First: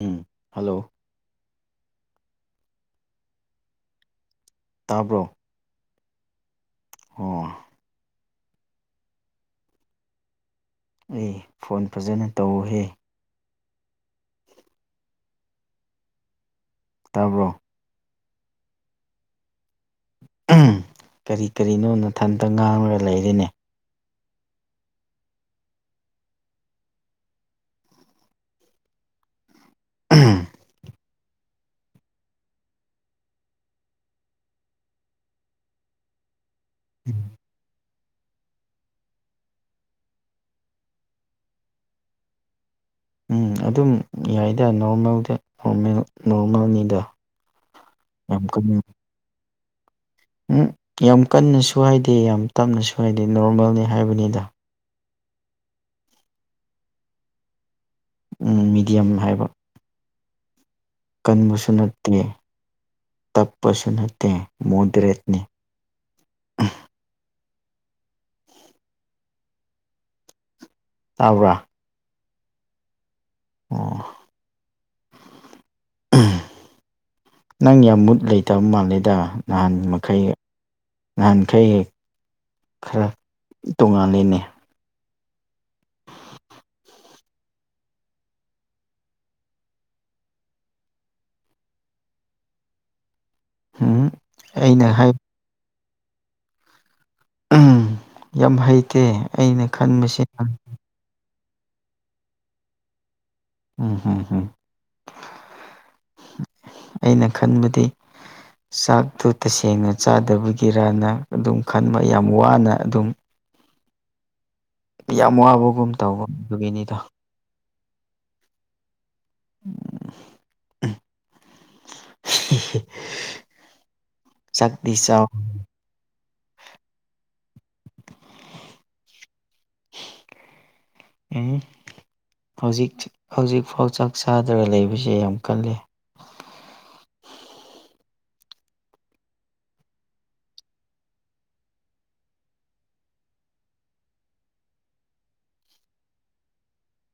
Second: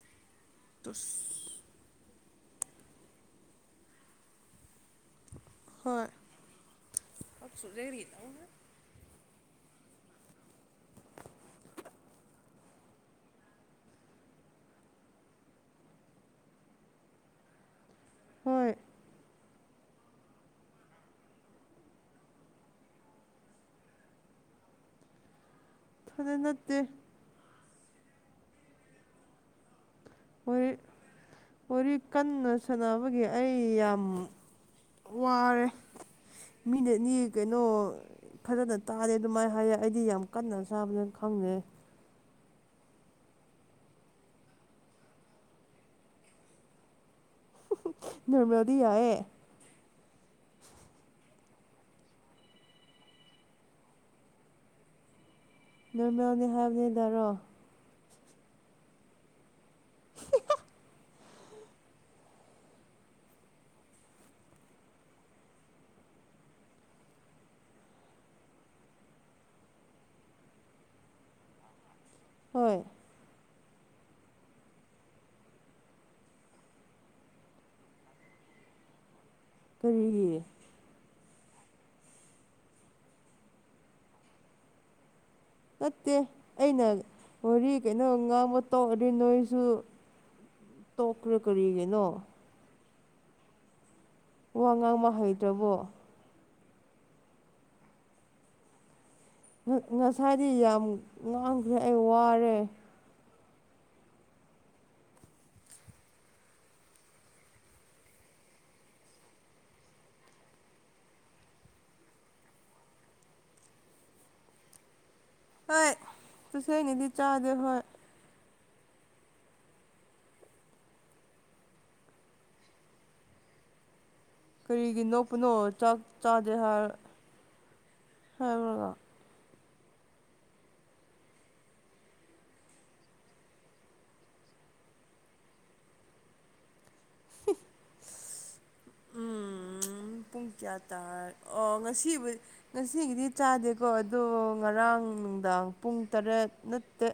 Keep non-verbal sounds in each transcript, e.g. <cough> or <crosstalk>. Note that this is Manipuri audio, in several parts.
ꯎꯝ ꯍꯜꯂꯣ ꯇꯁ ꯇꯥꯕ꯭ꯔꯣ ꯍꯣꯏ ꯑꯣ ꯑꯩ ꯐꯣꯟ ꯐꯖꯅ ꯇꯧꯍꯦ ꯇꯥꯕ꯭ꯔꯣ ꯍꯣꯏ ꯀꯔꯤ ꯀꯔꯤꯅꯣ ꯅꯊꯟꯇ ꯉꯥꯡꯉꯒ ꯂꯩꯔꯤꯅꯦ ꯊꯗ ꯅꯠꯇꯦ ꯋꯥꯔꯤ ꯋꯥꯔꯤ ꯀꯟꯅ ꯁꯥꯟꯅꯕꯒꯤ ꯑꯩ ꯌꯥꯝ ꯋꯥꯔꯦ ꯃꯤꯅꯠꯅꯤ ꯀꯩꯅꯣ ꯐꯖꯅ ꯇꯥꯔꯦ ꯑꯗꯨꯃꯥꯏꯅ ꯍꯥꯏꯌꯦ ꯑꯩꯗꯤ ꯌꯥꯝ ꯀꯟꯅ ꯆꯥꯕꯅ ꯈꯪꯉꯦ ꯎꯝ ꯑꯗꯨꯝ ꯌꯥꯏꯗ ꯅꯣꯔꯃꯦꯜꯗꯃꯦꯜ ꯅꯣꯔꯃꯦꯜꯅꯤꯗ ꯌꯥꯝ ꯔꯃꯤꯣꯗꯤ ꯀꯟꯅ ꯌꯥꯌꯦ ꯎꯝ ꯌꯥꯝ ꯀꯟꯅꯁꯨ ꯍꯥꯏꯗꯦ ꯌꯥꯝ ꯇꯞꯅꯁꯨ ꯍꯥꯏꯗꯦ ꯅꯣꯔꯃꯦꯜꯅꯤ ꯍꯥꯏꯕꯅꯤꯗ ꯅꯔꯃꯦꯜꯅꯤ ꯍꯥꯏꯕꯅꯦꯗꯔꯣ ꯃꯤꯦꯗꯤꯌꯝ ꯍꯥꯏꯕ ꯀꯟꯕꯁꯨ ꯅꯠꯇꯦ ꯇꯞꯄꯁꯨ ꯅꯠꯇꯦ ꯃꯣꯗꯔꯦꯠꯅꯤ ꯑ ꯇꯥꯕ꯭ꯔꯥ ꯍꯣꯏ ꯑꯣ ꯅꯪ ꯌꯥꯝ ꯃꯨꯠ ꯂꯩꯇꯕ ꯃꯥꯜꯂꯦꯗ ꯅꯍꯥꯟ ꯃꯈꯩ ꯀꯔꯤꯒꯤ ꯅꯍꯥꯟꯈꯩ ꯍꯦꯛ ꯈꯔ ꯇꯣꯉꯥꯜꯂꯤꯅꯦ ꯅꯠꯇꯦ ꯑꯩꯅ ꯍꯣꯔꯤ ꯀꯩꯅꯣ ꯉꯥꯡꯕ ꯇꯧꯔꯗꯤ ꯅꯣꯏꯁꯨ ꯇꯧꯀꯔ ꯀꯔꯤꯒꯦꯅꯣ ꯍꯥ ꯋꯥ ꯉꯥꯡꯕ ꯍꯩꯗ꯭ꯔꯕꯣ ꯌꯥꯝ ꯍꯩꯇꯦ ꯑꯩꯅ ꯉꯁꯥꯏꯗꯤ ꯈꯟꯕꯁꯤꯅ ꯌꯥꯝ ꯉꯥꯡꯈ꯭ꯔꯦ ꯑꯩ ꯋꯥꯔꯦ ꯎꯝ ꯎꯝ ꯎꯝ ꯑꯩꯅ ꯈꯟꯕꯗꯤ ꯆꯥꯛꯇꯨ ꯇꯁꯦꯡꯅ ꯆꯥꯗꯕꯒꯤꯔꯅ ꯑꯗꯨꯝ ꯈꯟꯕ ꯌꯥꯝ ꯋꯥꯅ ꯑꯗꯨꯝ ꯌꯥꯝ ꯋꯥꯕꯒꯨꯝ ꯍꯣꯏ ꯇꯧꯕ ꯑꯗꯨꯒꯤꯅꯤꯗꯣ ꯇꯁꯦꯡꯅꯗꯤ ꯆꯥꯗꯦ ꯍꯣꯏ <unintelligible> ꯆꯥꯛꯇꯤ ꯀꯔꯤꯒꯤꯅꯣ ꯆꯥꯎ ꯄꯅꯣ ꯆꯥ ꯇꯥꯖꯦ ꯍꯥꯏꯔ ꯍꯥꯏꯕꯒ ꯑꯦ ꯍꯧꯖꯤꯛ ꯍꯧꯖꯤꯛꯐꯥꯎ ꯆꯥꯛ ꯆꯥꯗ꯭ꯔꯒ ꯂꯩꯕꯁꯦ ꯌꯥꯝ ꯀꯜꯂꯤ <unintelligible> <unintelligible> ꯎꯝ ꯄꯨꯡ ꯀꯌꯥ ꯇꯥꯔ ꯑꯣ ꯉꯁꯤꯕꯨꯗꯤ ꯉꯁꯤꯒꯤꯗꯤ ꯆꯥꯗꯦꯀꯣ ꯑꯗꯣ ꯉꯔꯥꯡ ꯉꯔꯥꯡ ꯅꯨꯡꯗꯥꯡ ꯄꯨꯡ ꯇꯔꯦꯠꯅꯠꯇꯦ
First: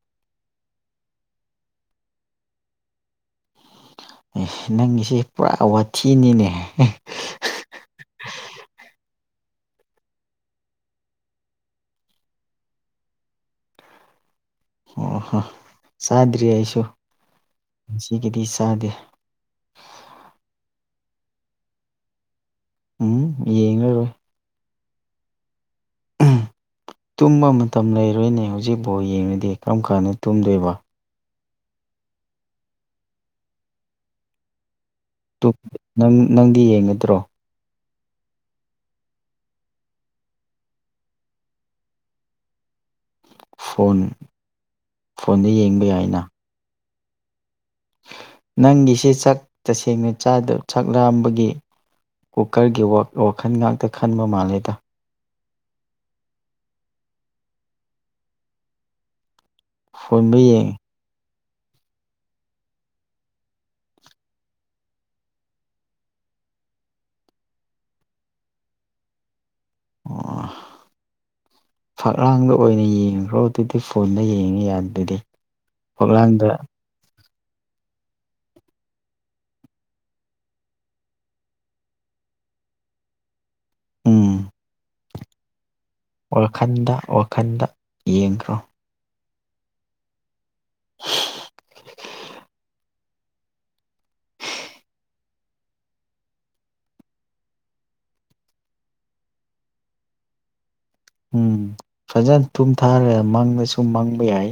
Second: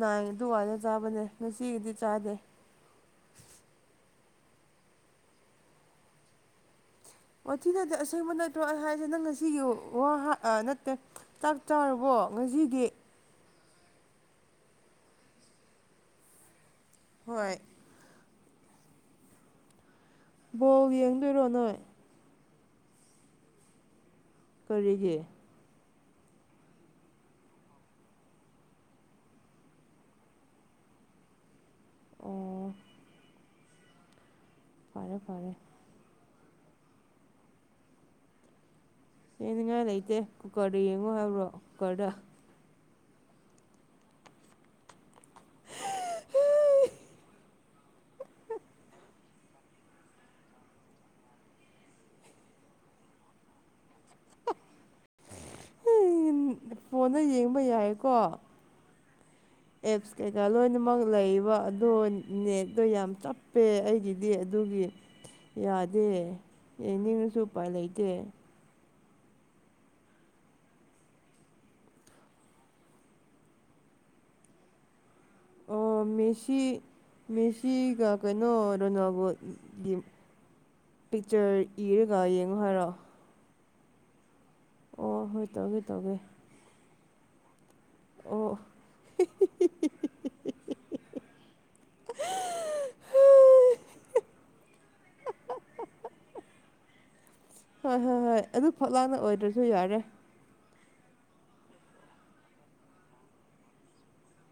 ꯅꯥꯏ ꯑꯗꯨ ꯋꯥꯔ ꯆꯥꯕꯅꯦ ꯅꯨꯡꯁꯤꯒꯤꯗꯤ ꯆꯥꯗꯦ ꯅꯪꯒꯤꯁꯦ ꯄꯨꯔꯥ ꯋꯥꯊꯤꯅꯤꯅꯦ ꯑꯣꯊꯤꯗꯗꯤ ꯑꯁꯦꯡꯕ ꯅꯠꯇ꯭ꯔꯣ ꯑꯩ ꯍꯥꯏꯁꯦ ꯅꯪ ꯉꯁꯤ ꯋꯥ ꯅꯠꯇꯦ ꯆꯥꯛ ꯆꯥꯔꯕꯣ ꯀ ꯉꯁꯤꯗꯤ ꯑꯣ ꯍꯣ ꯆꯥꯗ꯭ꯔꯤ ꯑꯩꯁꯨ ꯍꯣꯏ ꯁꯤꯒꯤꯗꯤ ꯆꯥꯗꯦ ꯕꯣ ꯌꯦꯡꯗꯣꯏꯔꯣ ꯅꯣꯏ ꯎꯝ ꯌꯦꯡꯉ ꯀꯔꯤꯒꯤ ꯎꯝ ꯇꯨꯝꯕ ꯃꯇꯝ ꯂꯩꯔꯣꯏꯅꯦ ꯍꯧꯖꯤꯛꯐꯥꯎ ꯌꯦꯡꯉꯨꯗꯗꯤ ꯀꯔꯝ ꯀꯥꯟꯗ ꯇꯨꯝꯗꯣꯏꯕ ꯑꯣ ꯐꯔꯦ ꯐꯔꯦ ꯅꯪꯗꯤ ꯌꯦꯡꯒꯗ꯭ꯔꯣ ꯍꯅꯤꯡꯉꯥꯏ ꯂꯩꯇꯦ ꯀꯨꯀꯔꯗ ꯌꯦꯡꯉꯣ ꯍꯥꯏꯕ꯭ꯔꯣ ꯀꯨꯀꯔꯗ ꯐꯣꯟ ꯐꯣꯟꯗ ꯌꯦꯡꯕ ꯌꯥꯏꯅ <unintelligible> ꯅꯪꯒꯤꯁꯦ ꯁꯛ ꯇꯁꯦꯡꯅ ꯆꯗ ꯁꯛ ꯂꯥꯝꯕꯒꯤ ꯀꯨꯀꯔꯒꯤ ꯋꯥꯈꯜ ꯉꯥꯛꯇ ꯈꯟꯕ ꯃꯥꯜꯂꯦꯗ ꯐꯣꯟꯗ ꯌꯦꯡꯕ ꯌꯥꯏꯀꯣ ꯑꯦꯞꯁ ꯐꯣꯟꯗ ꯀꯩꯀꯥ ꯌꯦꯡꯉꯤ ꯂꯣꯏꯅꯃꯛ ꯂꯩ ꯑꯗꯣ ꯅꯦꯠꯇꯣ ꯌꯥꯝ ꯆꯞꯄꯦ ꯑꯩꯒꯤꯗꯤ ꯑꯗꯨꯒꯤ ꯌꯥꯗꯦ ꯌꯥꯅꯤꯡꯉꯁꯨ ꯎꯄꯥꯏ ꯂꯩꯇꯦ ꯑꯣ ꯐꯛꯂꯥꯡꯗ ꯑꯣꯏꯅ ꯌꯦꯡꯈ꯭ꯔꯣ ꯑꯗꯨꯗꯤ ꯐꯣꯟꯗ ꯌꯦꯡꯉꯤ ꯌꯥꯗꯗꯤ ꯑꯣ ꯐꯛꯂꯥꯡꯗ ꯃꯦꯁꯤ ꯃꯦꯁꯤꯒ ꯀꯩꯅꯣ ꯔꯣꯅꯥꯜꯕꯣꯒꯤ ꯄꯤꯛꯆꯔ ꯏꯔꯒ ꯌꯦꯡꯉꯨ ꯍꯥꯏꯔꯣ ꯎꯝ ꯑꯣ ꯍꯣꯏ ꯇꯧꯦ ꯋꯥꯈꯟꯗ ꯋꯥꯈꯟꯗ ꯑꯣ ꯌꯦꯡꯈ꯭ꯔꯣ <unintelligible> <unintelligible> ꯍꯣꯏ ꯍꯣꯏ ꯍꯣꯏ ꯑꯗꯨ ꯐꯛ ꯂꯥꯡꯅ ꯑꯣꯏꯗ꯭ꯔꯁꯨ ꯌꯥꯔꯦ ꯎꯝ ꯐꯖꯅ ꯊꯨꯝ ꯊꯥꯔꯒ ꯃꯪꯗꯁꯨꯨꯝ ꯃꯪꯕ ꯌꯥꯏ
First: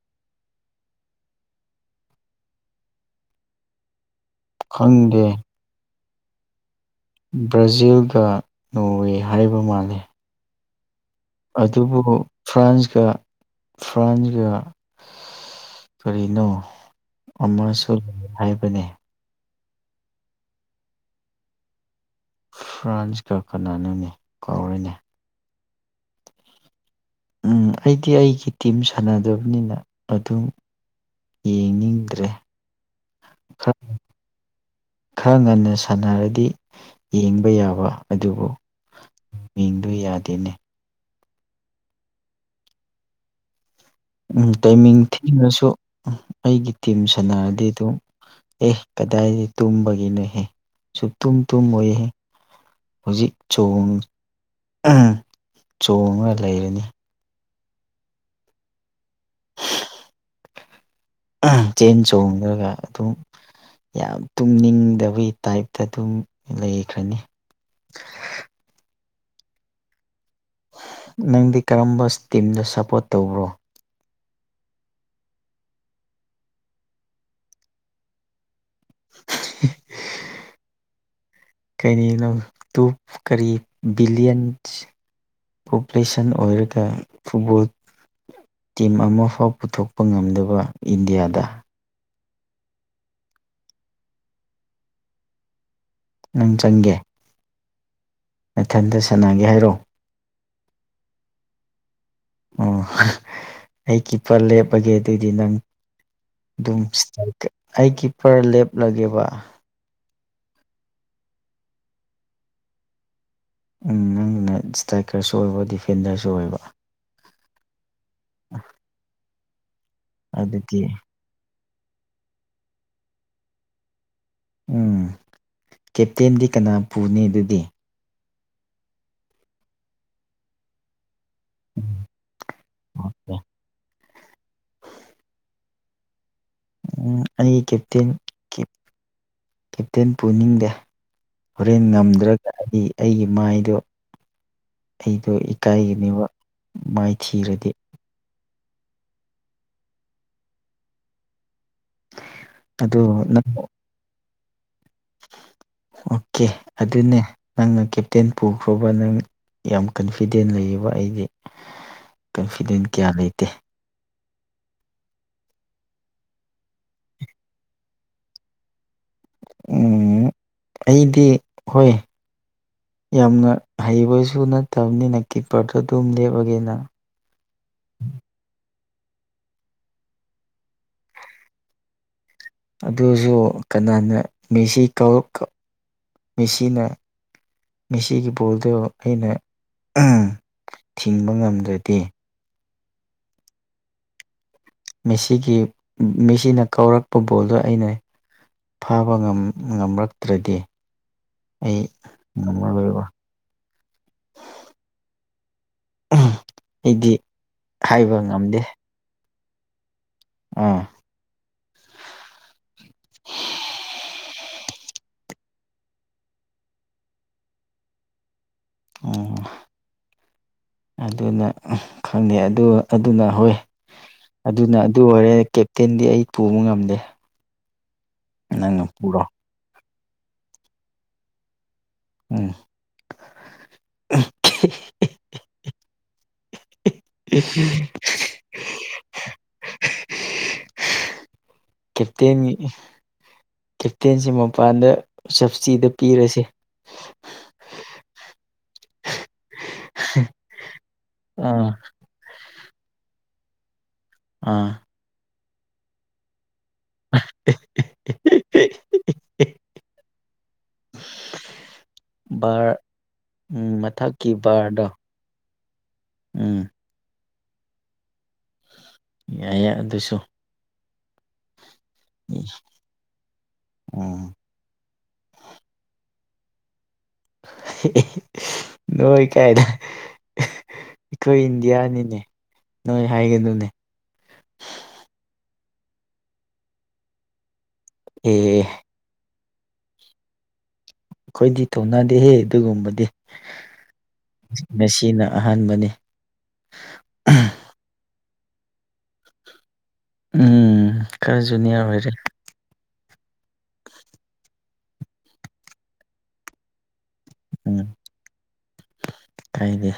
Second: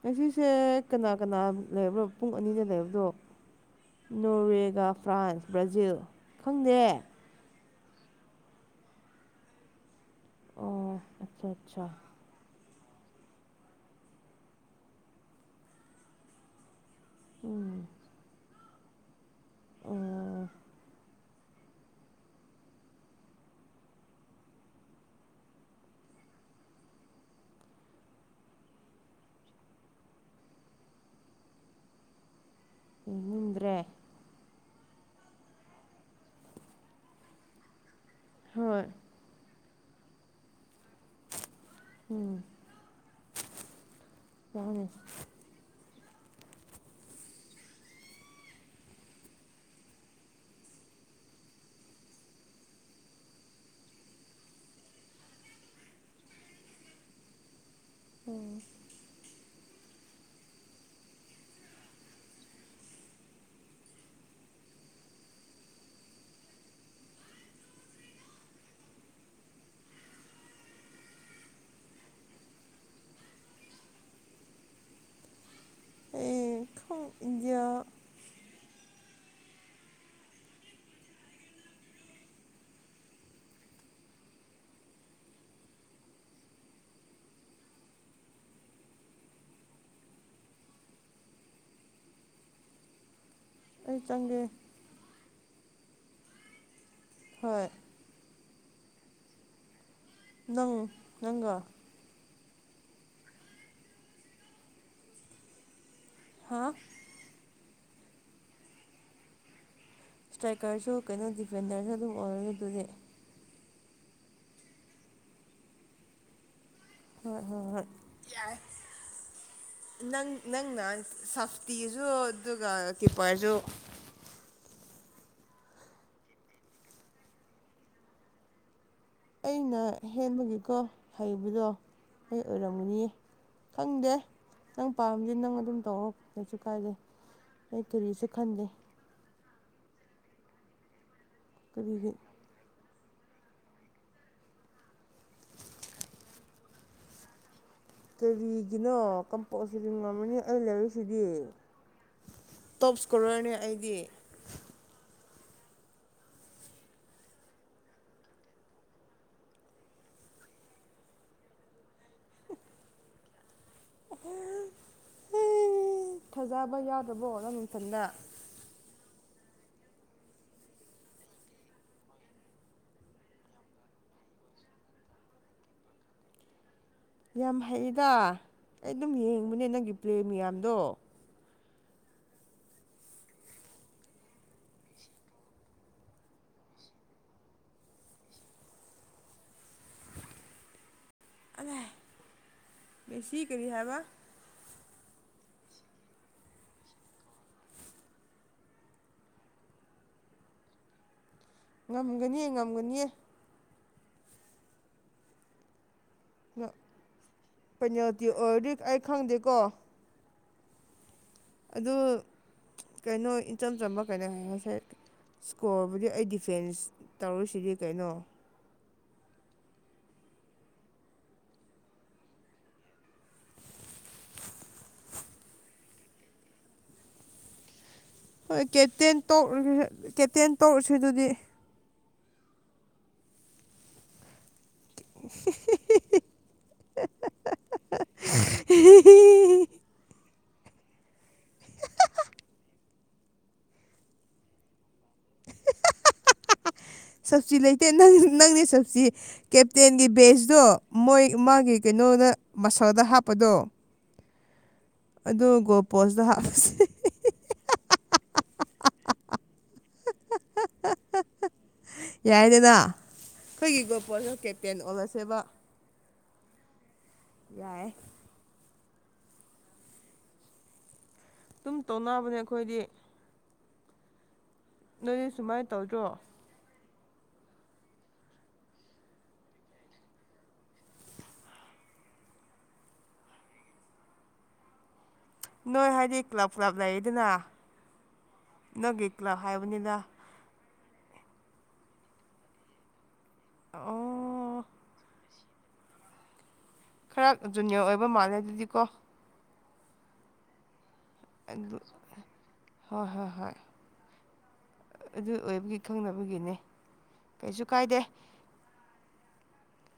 ꯉꯁꯤꯁꯦ ꯀꯅꯥ ꯀꯅꯥ ꯂꯩꯕ꯭ꯔꯣ ꯄꯨꯡ ꯑꯅꯤꯗ ꯂꯩꯕꯗꯣ ꯅꯣꯔꯋꯦꯒ ꯈꯪꯗꯦ ꯐ꯭ꯔꯥꯟꯁ ꯕ꯭ꯔꯥꯖꯤꯜ ꯈꯪꯗꯦ ꯕ꯭ꯔꯥꯖꯤꯜꯒ ꯅꯣꯋꯦ ꯍꯥꯏꯕ ꯃꯥꯂꯦ ꯑꯣ ꯑꯠꯆꯥ ꯑꯠꯆꯥ ꯑꯗꯨꯕꯨ ꯐ꯭ꯔꯥꯟꯁꯀ ꯐ꯭ꯔꯥꯟꯁꯀ ꯀꯔꯤꯅꯣ ꯑꯃꯁꯨ ꯂꯩ ꯍꯥꯏꯕꯅꯤ ꯑ ꯐ꯭ꯔꯥꯟꯁꯀ ꯀꯅꯥꯅꯣꯅꯤ ꯀꯥꯎꯔꯤꯅꯦ ꯎꯝ ꯑꯩꯗꯤ ꯑꯩꯒꯤ ꯇꯤꯝ ꯁꯥꯟꯅꯗꯕꯅꯤꯅ ꯑꯗꯨꯝ ꯌꯦꯡꯅꯤꯡꯗ꯭ꯔꯦ ꯏꯅꯤꯡꯗ꯭ꯔꯦ ꯈꯔ ꯈꯔ ꯉꯟꯅ ꯁꯥꯟꯅꯔꯗꯤ ꯌꯦꯡꯕ ꯌꯥꯕ ꯑꯗꯨꯕꯨ ꯍꯣꯏ ꯃꯤꯡꯗꯨ ꯌꯥꯗꯦꯅꯦ ꯎꯝ ꯌꯥꯎꯅꯤ ꯇꯥꯏꯃꯤꯡ ꯊꯤꯉꯁꯨ ꯑꯩꯒꯤ ꯇꯤꯝ ꯁꯥꯟꯅꯔꯗꯤ ꯑꯗꯨꯝ ꯑꯦꯍ ꯀꯗꯥꯏꯗꯤ ꯇꯨꯝꯕꯒꯤꯅꯣꯍꯦ ꯁꯨ ꯇꯨꯝ ꯇꯨꯝ ꯑꯣꯏꯍꯦ ꯍꯧꯖꯤꯛ ꯆꯣꯡ ꯆꯣꯉꯒ ꯂꯩꯔꯅꯤ ꯑꯣ ꯆꯦꯟ ꯆꯣꯡꯈ꯭ꯔꯒ ꯑꯗꯨꯝ ꯌꯥꯝ ꯇꯨꯝꯅꯤꯡꯗꯕꯒꯤ ꯇꯥꯏꯞꯇ ꯑꯗꯨꯝ ꯂꯩꯈ꯭ꯔꯅꯤ <unintelligible> ꯅꯪꯗꯤ ꯀꯔꯝꯕ ꯇꯤꯝꯗ ꯁꯄꯣꯔꯠ ꯇꯧꯕ꯭ꯔꯣ ꯏꯣ ꯏꯌꯥ <unintelligible> ꯀꯩꯅꯤꯅꯣ ꯇꯨ ꯀꯔꯤ ꯕꯤꯂꯤꯌꯟꯁ ꯄꯣꯄꯨꯂꯦꯁꯟ ꯑꯣꯏꯔꯒ ꯐꯨꯠꯕꯣꯜ ꯇꯤꯝ ꯑꯃꯐꯥꯎ ꯄꯨꯊꯣꯛꯄ ꯉꯝꯗꯕ ꯏꯟꯗꯤꯌꯥꯗ ꯑꯩ ꯆꯪꯒꯦ ꯅꯪ ꯆꯪꯒꯦ ꯍꯣꯏ ꯃꯊꯟꯗ ꯁꯅꯒꯦ ꯍꯥꯏꯔꯛ ꯅꯪ ꯅꯪꯒ ꯑꯣ ꯑꯩ ꯀꯤꯄꯔ ꯂꯦꯞꯄꯒꯦ ꯑꯗꯨꯏꯗꯤ ꯅꯪ ꯍꯥ ꯑꯗꯨꯝ ꯑꯩ ꯀꯤꯄꯔ ꯂꯦꯞꯂꯒꯦꯕ ꯏꯁꯇ꯭ꯔꯥꯏꯀꯔꯁꯨ ꯀꯩꯅꯣ ꯗꯤꯐꯦꯟꯗꯔꯁꯨ ꯑꯗꯨꯝ ꯑꯣꯏꯔꯒꯦ ꯑꯗꯨꯗꯤ ꯅꯪꯅ ꯏꯁꯇ꯭ꯔꯥꯏꯀꯔꯁꯨ ꯑꯣꯏꯕ ꯗꯤꯐꯦꯟꯗꯔꯁꯨ ꯑꯣꯏꯕ ꯍꯣꯏ ꯍꯣꯏ ꯍꯣꯏ ꯑ ꯅꯪ ꯅꯪꯅ ꯁꯐꯇꯤꯁꯨ ꯑꯗꯨꯒ ꯀꯤꯞꯄꯔꯁꯨ ꯎꯝ ꯀꯦꯞꯇꯦꯟꯗꯤ ꯀꯅꯥ ꯄꯨꯅꯤ ꯑꯗꯨꯗꯤ ꯑꯩꯅ ꯍꯦꯟꯕꯒꯤꯀꯣ ꯍꯩꯕꯗꯣ ꯑꯩ ꯑꯣꯏꯔꯝꯒꯅꯤꯌꯦ ꯈꯪꯗꯦ ꯅꯪ ꯄꯥꯝꯁ ꯅꯪ ꯑꯗꯨꯝ ꯇꯧꯑꯣ ꯀꯩꯁꯨ ꯀꯥꯏꯗꯦ ꯎꯝ ꯑꯩ ꯅ ꯀꯦꯞꯇꯦꯟ ꯀꯨꯔꯤꯁꯨ ꯈꯟꯗꯦ ꯀꯦꯞꯇꯦꯟ ꯄꯨꯅꯤꯡꯗꯦ ꯍꯣꯔꯦꯟ ꯀꯔꯤꯒꯤ ꯉꯝꯗ꯭ꯔꯒ ꯍꯥꯏꯗꯤ ꯑꯩꯒꯤ ꯃꯥꯏꯗꯣ ꯑꯩꯗꯣ ꯏꯀꯥꯏꯒꯅꯦꯕ ꯃꯥꯏꯊꯤꯔꯗꯤ ꯀꯔꯤꯒꯤꯅꯣ ꯀꯝꯄꯜꯁꯔꯤ ꯉꯝꯃꯅꯤ ꯑꯩ ꯂꯩꯔꯤꯁꯤꯗꯤ ꯇꯣꯞ ꯑꯗꯣ ꯅꯪ ꯏꯁꯀꯣꯔꯔꯅꯤ ꯑꯩꯗꯤ ꯑꯣꯀꯦ ꯑꯗꯨꯅꯦ ꯅꯪꯅ ꯀꯦꯞꯇꯦꯟ ꯄꯨꯈ꯭ꯔꯣꯕ ꯅꯪ ꯌꯥꯝ ꯀꯟꯐꯤꯗꯦꯟ ꯂꯩꯌꯦꯕ ꯑꯩꯗꯤ ꯀꯟꯐꯤꯗꯦꯟ ꯀꯌꯥ ꯂꯩꯇꯦ <unintelligible> ꯊꯥꯖꯕ ꯌꯥꯗ꯭ꯔꯕꯣꯅ ꯅꯨꯡꯊꯜꯗ ꯎ ꯑꯩꯗꯤ ꯍꯣꯏ ꯌꯥꯝꯅ ꯍꯩꯕꯁꯨ ꯅꯠꯇꯕꯅꯤꯅ ꯀꯤꯞꯄꯔꯗꯣ ꯑꯗꯨꯝ ꯂꯦꯞꯄꯒꯦꯅ ꯌꯥꯝ ꯍꯩꯗ ꯑꯩ ꯑꯗꯨꯝ ꯌꯦꯡꯕꯅꯦ ꯅꯪꯒꯤ ꯄ꯭ꯂꯦ ꯃꯌꯥꯝꯗꯣ ꯑꯗꯨꯁꯨ ꯀꯅꯥꯅ ꯃꯦꯁꯤ ꯃꯤꯁꯤꯅ ꯃꯤꯁꯤꯒꯤ ꯄꯣꯜꯗꯣ ꯑꯩꯅ ꯊꯤꯡꯕ ꯉꯝꯗ꯭ꯔꯗꯤꯦ ꯦꯁꯤ ꯀꯔꯤ ꯍꯥꯏꯕ ꯃꯦꯁꯤꯒꯤ ꯃꯤꯦꯁꯤꯅ ꯀꯧꯔꯛꯄ ꯕꯣꯜꯗꯣ ꯑꯩꯅ ꯐꯥꯕ ꯉꯝꯔꯛꯇ꯭ꯔꯗꯤ ꯑꯩ ꯉꯝꯒꯅꯤ ꯃꯃ ꯑꯣꯏ ꯉꯝꯒꯅꯤ ꯑꯩꯗꯤ ꯍꯥꯏꯕ ꯉꯝꯗꯦ ꯀꯣ ꯑꯥ ꯑꯗꯨ ꯀꯩꯅꯣ ꯏꯆꯝ ꯆꯝꯕ ꯀꯩꯅꯣ ꯍꯥꯏꯁꯦ ꯏꯁꯀꯣꯔꯕꯨꯗꯤ ꯑꯩ ꯗꯤꯐꯦꯟꯁ ꯇꯧꯔꯨꯁꯤꯗꯤ ꯀꯩꯅꯣ ꯑꯣ ꯑꯗꯨꯅ ꯈꯪꯅꯦ ꯑꯗꯨꯅ ꯍꯣꯏ ꯑꯗꯨꯅ ꯑꯗꯨ ꯑꯣꯏꯔꯦ ꯀꯦꯞꯇꯦꯟꯗꯤ ꯑꯩ ꯄꯨꯕ ꯉꯝꯗꯦ ꯍꯣꯏ ꯅꯪꯅ ꯀꯦꯇꯦꯟ ꯄꯨꯔꯣ ꯀꯦꯇꯦꯟ ꯇꯧꯔꯨꯁꯤ ꯑꯗꯨꯗꯤ ꯎꯝ <inaudible> <unintelligible> <unintelligible> ꯀꯦꯞꯇꯦꯟꯒꯤ ꯀꯦꯞꯇꯦꯟꯁꯤ ꯃꯄꯥꯟꯗ ꯁꯞꯕꯁꯤꯇꯗ ꯄꯤꯔꯁꯦ ꯁꯞꯁꯇꯤ ꯂꯩꯇꯦ ꯅꯪ ꯅꯪꯅꯦ ꯆꯁꯤ ꯀꯦꯞꯇꯦꯟꯒꯤ ꯄꯦꯖꯇꯣ ꯃꯣꯏ ꯑꯥ ꯃꯥꯒꯤ ꯀꯩꯅꯣꯗ ꯃꯁꯜꯗ ꯍꯥꯞꯄꯗꯣ ꯑꯥ ꯑꯗꯨꯒ ꯒꯣ ꯄꯣꯁꯇꯣ ꯍꯥꯞꯄꯁ <inaudible> ꯕꯥꯔ ꯌꯥꯏꯗꯅ ꯑꯩꯈꯣꯏꯒꯤ ꯒꯣꯜ ꯃꯊꯛꯀꯤ ꯄꯣꯁꯇ ꯀꯦꯞꯇꯦꯟ ꯕꯥꯔꯗꯣ ꯑꯣꯜꯂꯁꯦꯕ ꯎꯝ ꯌꯥꯏ ꯌꯥꯏꯌꯦ ꯑꯗꯨꯁꯨ ꯑꯗꯨꯝ ꯇꯧꯅꯕꯅꯦ ꯑꯩꯈꯣꯏꯗꯤ ꯑ ꯅꯣꯏꯅꯦ ꯁꯨꯃꯥꯏꯅ ꯇꯧꯗ꯭ꯔꯣ ꯅꯣꯏ ꯀꯥꯏꯗ ꯑꯩꯈꯣꯏ ꯏꯟꯗꯤꯌꯥꯅꯤꯅꯦ ꯅꯣꯏ ꯍꯥꯏꯒꯗꯨꯅꯦ ꯅꯣꯏ ꯍꯥꯏꯗꯤ ꯀ꯭ꯂꯕ ꯀ꯭ꯂꯕ ꯂꯩꯗꯅ ꯑꯦ ꯅꯪꯒꯤ ꯀ꯭ꯂꯕ ꯍꯥꯏꯕꯅꯤꯅ ꯑꯩꯈꯣꯏꯗꯤ ꯊꯧꯅꯗꯦꯍꯦ ꯑꯗꯨꯒꯨꯝꯕꯗꯤ ꯑꯣ ꯃꯁꯤꯅ ꯑꯍꯥꯟꯕꯅꯤ ꯈꯔ ꯖꯨꯅꯤꯌꯔ ꯑꯣꯏꯕ ꯃꯥꯜꯂꯦ ꯑꯗꯨꯗꯤꯀꯣ ꯎꯝ ꯈꯔꯖꯨꯅꯤ ꯑꯗꯨ ꯑꯣꯏꯔꯦ ꯍꯣꯏ ꯍꯣꯏ ꯍꯣꯏ ꯑꯗꯨ ꯑꯣꯏꯕꯒꯤ ꯈꯪꯅꯕꯒꯤꯅꯦ ꯀꯩꯁꯨ ꯀꯥꯏꯗꯦ ꯀꯥꯏꯅꯦ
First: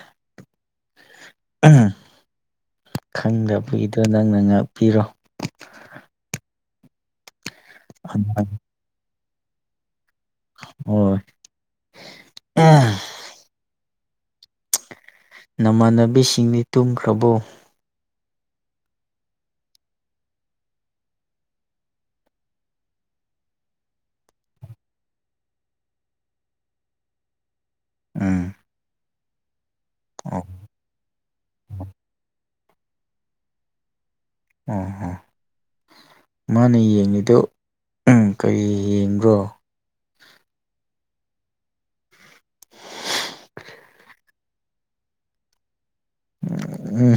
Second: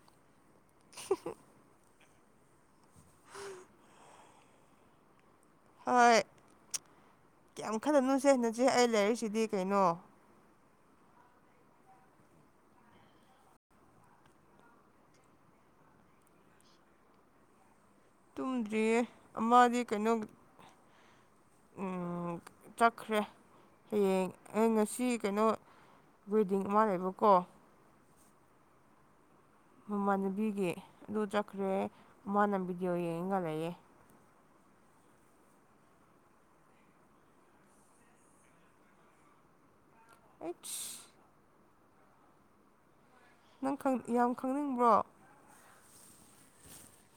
<inaudible> ꯈꯪꯗꯕꯤꯒꯤꯗꯣ ꯅꯪꯅ ꯉꯥꯛꯄꯤꯔꯣ ꯍꯣꯏ ꯀꯌꯥꯝ ꯈꯗꯅꯨꯁꯦ ꯑꯉꯥꯡ ꯅꯆꯦ ꯑꯩ ꯂꯩꯔꯤꯁꯤꯗꯤ ꯀꯩꯅꯣ ꯑꫭ ꯑ ꯅꯃꯥꯟꯅꯕꯤꯁꯤꯡꯅꯤ ꯇꯨꯝꯈ꯭ꯔꯕꯣ ꯇꯨꯝꯗ꯭ꯔꯤꯌꯦ ꯑꯃꯗꯤꯗꯤ ꯀꯩꯅꯣ <inaudible> ꯆꯠꯈ꯭ꯔꯦ ꯍꯌꯦꯡ ꯑꯩ ꯉꯁꯤ ꯀꯩꯅꯣ ꯋꯤꯗꯤꯡ ꯑꯃ ꯂꯩꯕꯀꯣ ꯑ ꯃꯃꯥꯟꯅꯕꯤꯒꯤ ꯑꯗꯨ ꯆꯠꯈ꯭ꯔꯦ ꯃꯥꯅ ꯚꯤꯗꯤꯑꯣ ꯌꯦꯡꯒꯜꯂꯛꯑꯦ ꯑ ꯍ ꯃꯥꯅ ꯌꯦꯡꯉꯤꯗꯣ ꯀꯔꯤ ꯌꯦꯡꯕ꯭ꯔꯣ ꯑꯦꯠꯁ ꯅꯪ ꯌꯥꯝ ꯈꯪꯅꯤꯡꯕ꯭ꯔꯣ ꯎꯝ ꯎꯝ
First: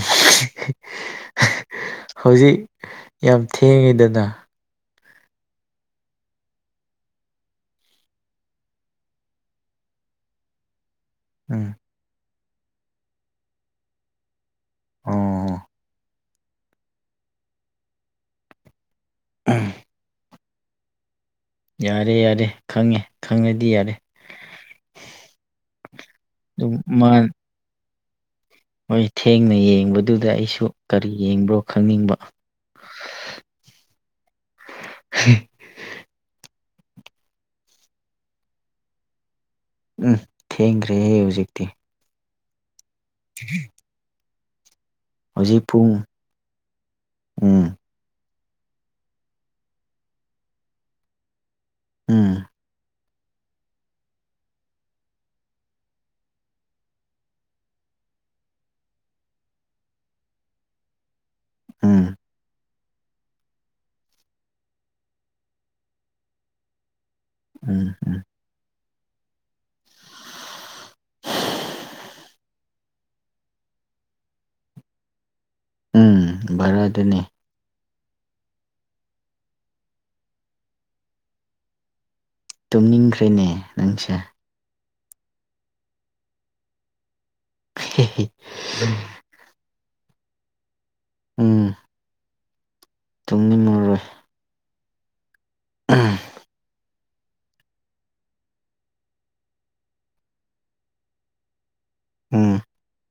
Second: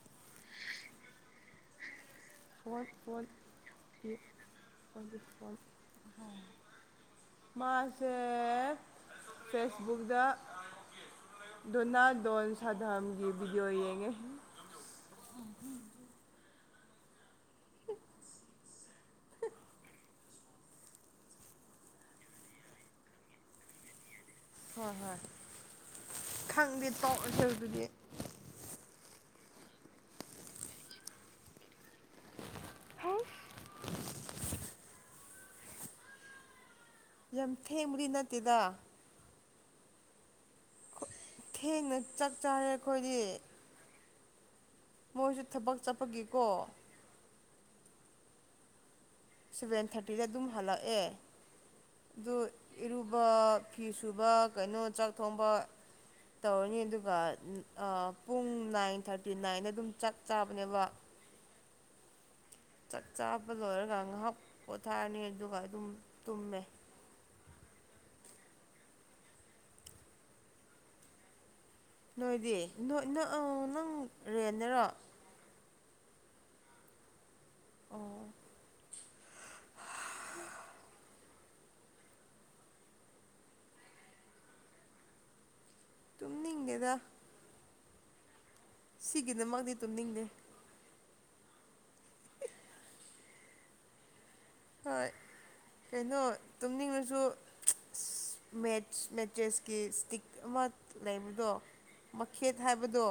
ꯍꯧꯖꯤꯛ ꯐꯣꯟ ꯐꯣꯟ ꯌꯥꯝ ꯊꯦꯡꯉꯤꯗꯅ <unintelligible> ꯃꯥꯁꯦ ꯐꯦꯁꯕꯨꯛꯗ ꯎꯝ ꯣꯅ ꯗꯣꯟ ꯑꯊꯥ ꯗꯥꯝꯒꯤ ꯚꯗꯤꯑꯣ ꯌꯦꯡꯉꯦ ꯑꯣ ꯎꯝ ꯌꯥꯔꯦ ꯌꯥꯔꯦ ꯈꯪꯉꯦ ꯈꯪꯉꯗꯤ ꯌꯥꯔꯦ ꯍꯣꯏ ꯍꯣꯏ ꯑꯗꯨꯝ ꯈꯪꯗꯦ ꯃꯥ ꯇꯧꯑꯁꯦ ꯑꯗꯨꯗꯤ ꯍꯣꯏ ꯊꯦꯡꯅ ꯌꯦꯡꯕꯗꯨꯗ ꯑꯩꯁꯨ ꯀꯔꯤ ꯌꯦꯡꯕ꯭ꯔꯣ ꯈꯪꯅꯤꯡꯕ ꯌꯥꯝ ꯊꯦꯡꯕꯗꯤ ꯅꯠꯇꯦꯗ ꯎꯝ ꯊꯦꯡꯈ꯭ꯔꯦꯍꯦ ꯍꯧꯖꯤꯛꯇꯤ ꯆꯔꯦ ꯑꯩꯈꯣꯏꯗꯤ ꯃꯣꯏꯁꯨ ꯍꯧꯖꯤꯛ ꯊꯕꯛ ꯄꯨꯡ ꯆꯠꯄꯒꯤꯦꯀꯣ ꯎꯝ ꯁꯚꯦꯟ ꯊꯥꯔꯇꯤꯗ ꯑꯗꯨꯝ ꯍꯜꯂꯛꯑꯦ ꯑꯗꯨ ꯎꯝ ꯁꯕ ꯐꯤ ꯁꯨꯕ ꯀꯩꯅꯣ ꯆꯥꯛ ꯊꯣꯡꯕ ꯇꯧꯔꯅꯤ ꯑꯗꯨꯒ ꯄꯨꯡ ꯅꯥꯏꯟ ꯊꯥꯔꯇꯤ ꯅꯥꯏꯟꯗ ꯑꯗꯨꯝ ꯆꯞ ꯆꯥꯕꯅꯦꯕ ꯎꯝ ꯆꯥꯛ ꯆꯥꯕ ꯂꯣꯏꯔꯒ ꯉꯥꯏꯍꯥꯛ ꯄꯣꯊꯥꯔꯅꯤ ꯑꯗꯨꯒꯝ ꯇꯨꯝꯃꯦ ꯎꯝ ꯎꯝ ꯅꯣꯏꯗꯤ ꯅꯪ ꯔꯦꯟꯅꯔꯣ ꯎꯝ ꯚꯔ ꯑꯗꯨꯅꯤ ꯑꯣ ꯇꯨꯝꯅꯤꯡꯈ꯭ꯔꯦꯅꯦ ꯅꯪꯁꯦ ꯇꯨꯝꯉꯗ <unintelligible> ꯁꯤꯒꯤꯗꯃꯛꯗꯤ ꯇꯨꯝꯅꯤꯡꯗꯦ ꯎꯝ ꯇꯨꯡꯅꯤꯡ ꯃꯔꯔꯣꯏ ꯍꯣꯏ ꯀꯩꯅꯣ ꯇꯅꯤ ꯁꯨ ꯃꯦ ꯃꯦꯠꯆꯦꯁꯀꯤ ꯏꯁꯇꯤꯛ ꯑꯃ ꯂꯩꯕꯗꯣ ꯎꯝ ꯃꯈꯦꯠ ꯍꯥꯏꯕꯗꯣ